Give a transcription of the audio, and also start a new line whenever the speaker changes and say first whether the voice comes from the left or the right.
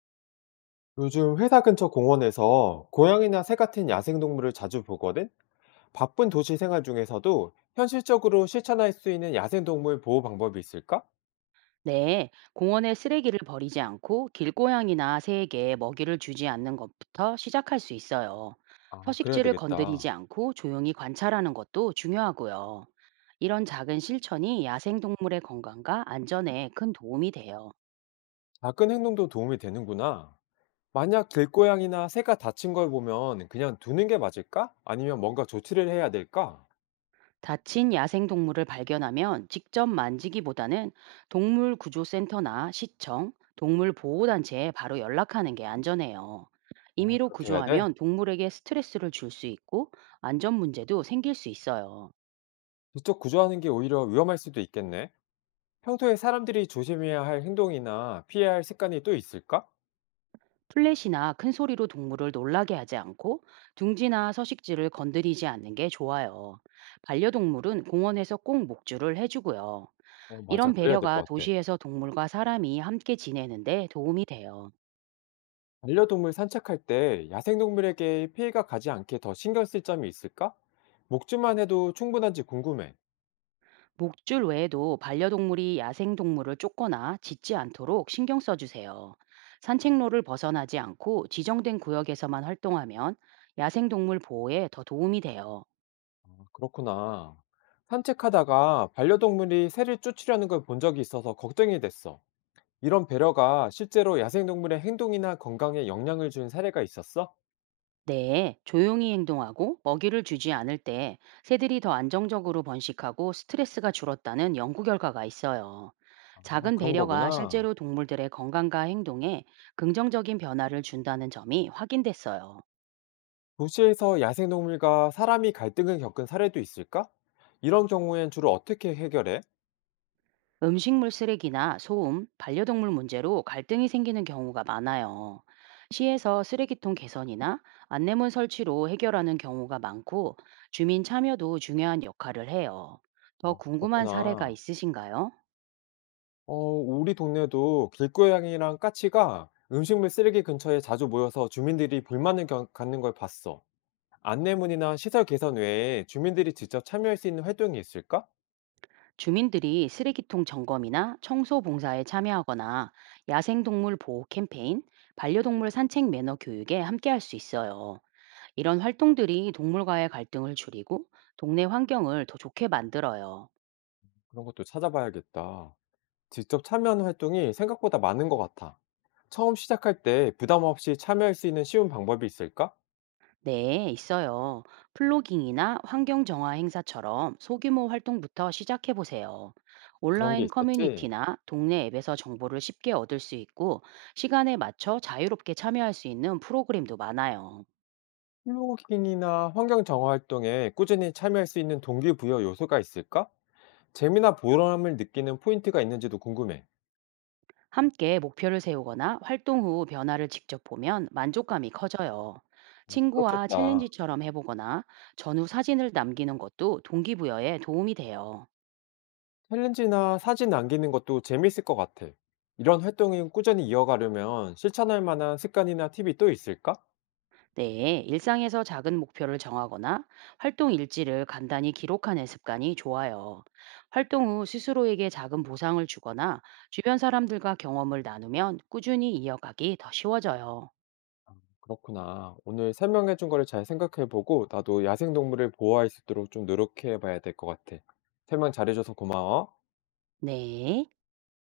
left: 요즘 회사 근처 공원에서 고양이나 새 같은 야생동물을 자주 보거든? 바쁜 도시 생활 중에서도 현실적으로 실천할 수 있는 야생동물 보호 방법이 있을까?
right: 네, 공원에 쓰레기를 버리지 않고 길고양이나 새에게 먹이를 주지 않는 것부터 시작할 수 있어요.
left: 아, 그래야
right: 서식지를
left: 되겠다.
right: 건드리지 않고 조용히 관찰하는 것도 중요하고요. 이런 작은 실천이 야생동물의 건강과 안전에 큰 도움이 돼요.
left: 작은 행동도 도움이 되는구나. 만약 길고양이나 새가 다친 걸 보면 그냥 두는 게 맞을까? 아니면 뭔가 조치를 해야 될까?
right: 다친 야생동물을 발견하면 직접 만지기보다는 동물구조센터나 시청, 동물보호단체에 바로 연락하는 게 안전해요.
left: 아,
right: 임의로
left: 그렇게 해야 돼?
right: 구조하면 동물에게 스트레스를 줄 수 있고 안전 문제도 생길 수 있어요.
left: 직접 구조하는 게 오히려 위험할 수도 있겠네. 평소에 사람들이 조심해야 할 행동이나 피해야 할 습관이 또 있을까?
right: 플랫이나 큰 소리로 동물을 놀라게 하지 않고 둥지나 서식지를 건드리지 않는 게 좋아요. 반려동물은 공원에서 꼭 목줄을 해주고요.
left: 어, 맞아.
right: 이런
left: 그래야 될
right: 배려가
left: 것 같아.
right: 도시에서 동물과 사람이 함께 지내는데 도움이 돼요.
left: 반려동물 산책할 때 야생동물에게 피해가 가지 않게 더 신경 쓸 점이 있을까? 목줄만 해도 충분한지 궁금해.
right: 목줄 외에도 반려동물이 야생동물을 쫓거나 짖지 않도록 신경 써주세요. 산책로를 벗어나지 않고 지정된 구역에서만 활동하면 야생동물 보호에 더 도움이 돼요.
left: 아, 그렇구나. 산책하다가 반려동물이 새를 쫓으려는 걸 본 적이 있어서 걱정이 됐어. 이런 배려가 실제로 야생동물의 행동이나 건강에 영향을 준 사례가 있었어?
right: 네, 조용히 행동하고 먹이를 주지 않을 때 새들이 더 안정적으로 번식하고 스트레스가 줄었다는 연구 결과가 있어요.
left: 아,
right: 작은
left: 그런
right: 배려가
left: 거구나.
right: 실제로 동물들의 건강과 행동에 긍정적인 변화를 준다는 점이 확인됐어요.
left: 도시에서 야생동물과 사람이 갈등을 겪은 사례도 있을까? 이런 경우엔 주로 어떻게 해결해?
right: 음식물 쓰레기나 소음, 반려동물 문제로 갈등이 생기는 경우가 많아요. 시에서 쓰레기통 개선이나 안내문 설치로 해결하는 경우가 많고 주민 참여도 중요한 역할을 해요. 더
left: 아,
right: 궁금한 사례가
left: 그렇구나.
right: 있으신가요?
left: 어, 우리 동네도 길고양이랑 까치가 음식물 쓰레기 근처에 자주 모여서 주민들이 갖는 걸 봤어. 안내문이나 시설 개선 외에 주민들이 직접 참여할 수 있는 활동이 있을까?
right: 주민들이 쓰레기통 점검이나 청소 봉사에 참여하거나 야생동물 보호 캠페인, 반려동물 산책 매너 교육에 함께할 수 있어요. 이런 활동들이 동물과의 갈등을 줄이고 동네 환경을 더 좋게 만들어요.
left: 그런 것도 찾아봐야겠다. 직접 참여하는 활동이 생각보다 많은 것 같아. 처음 시작할 때 부담 없이 참여할 수 있는 쉬운 방법이 있을까?
right: 네, 있어요. 플로깅이나 환경 정화 행사처럼 소규모 활동부터 시작해 보세요.
left: 그런 게
right: 온라인
left: 있었지.
right: 커뮤니티나 동네 앱에서 정보를 쉽게 얻을 수 있고 시간에 맞춰 자유롭게 참여할 수 있는 프로그램도 많아요.
left: 플로깅이나 환경 정화 활동에 꾸준히 참여할 수 있는 동기부여 요소가 있을까? 재미나 보람을 느끼는 포인트가 있는지도 궁금해.
right: 함께 목표를 세우거나 활동 후 변화를 직접 보면 만족감이 커져요. 친구와
left: 그렇겠다.
right: 챌린지처럼 해보거나 전후 사진을 남기는 것도 동기부여에 도움이 돼요.
left: 챌린지나 사진 남기는 것도 재미있을 것 같아. 이런 활동을 꾸준히 이어가려면 실천할 만한 습관이나 팁이 또 있을까?
right: 네, 일상에서 작은 목표를 정하거나 활동 일지를 간단히 기록하는 습관이 좋아요. 활동 후 스스로에게 작은 보상을 주거나 주변 사람들과 경험을 나누면 꾸준히 이어가기 더 쉬워져요.
left: 그렇구나. 오늘 설명해준 거를 잘 생각해보고 나도 야생동물을 보호할 수 있도록 좀 노력해봐야 될 것 같아. 설명 잘해줘서 고마워.
right: 네.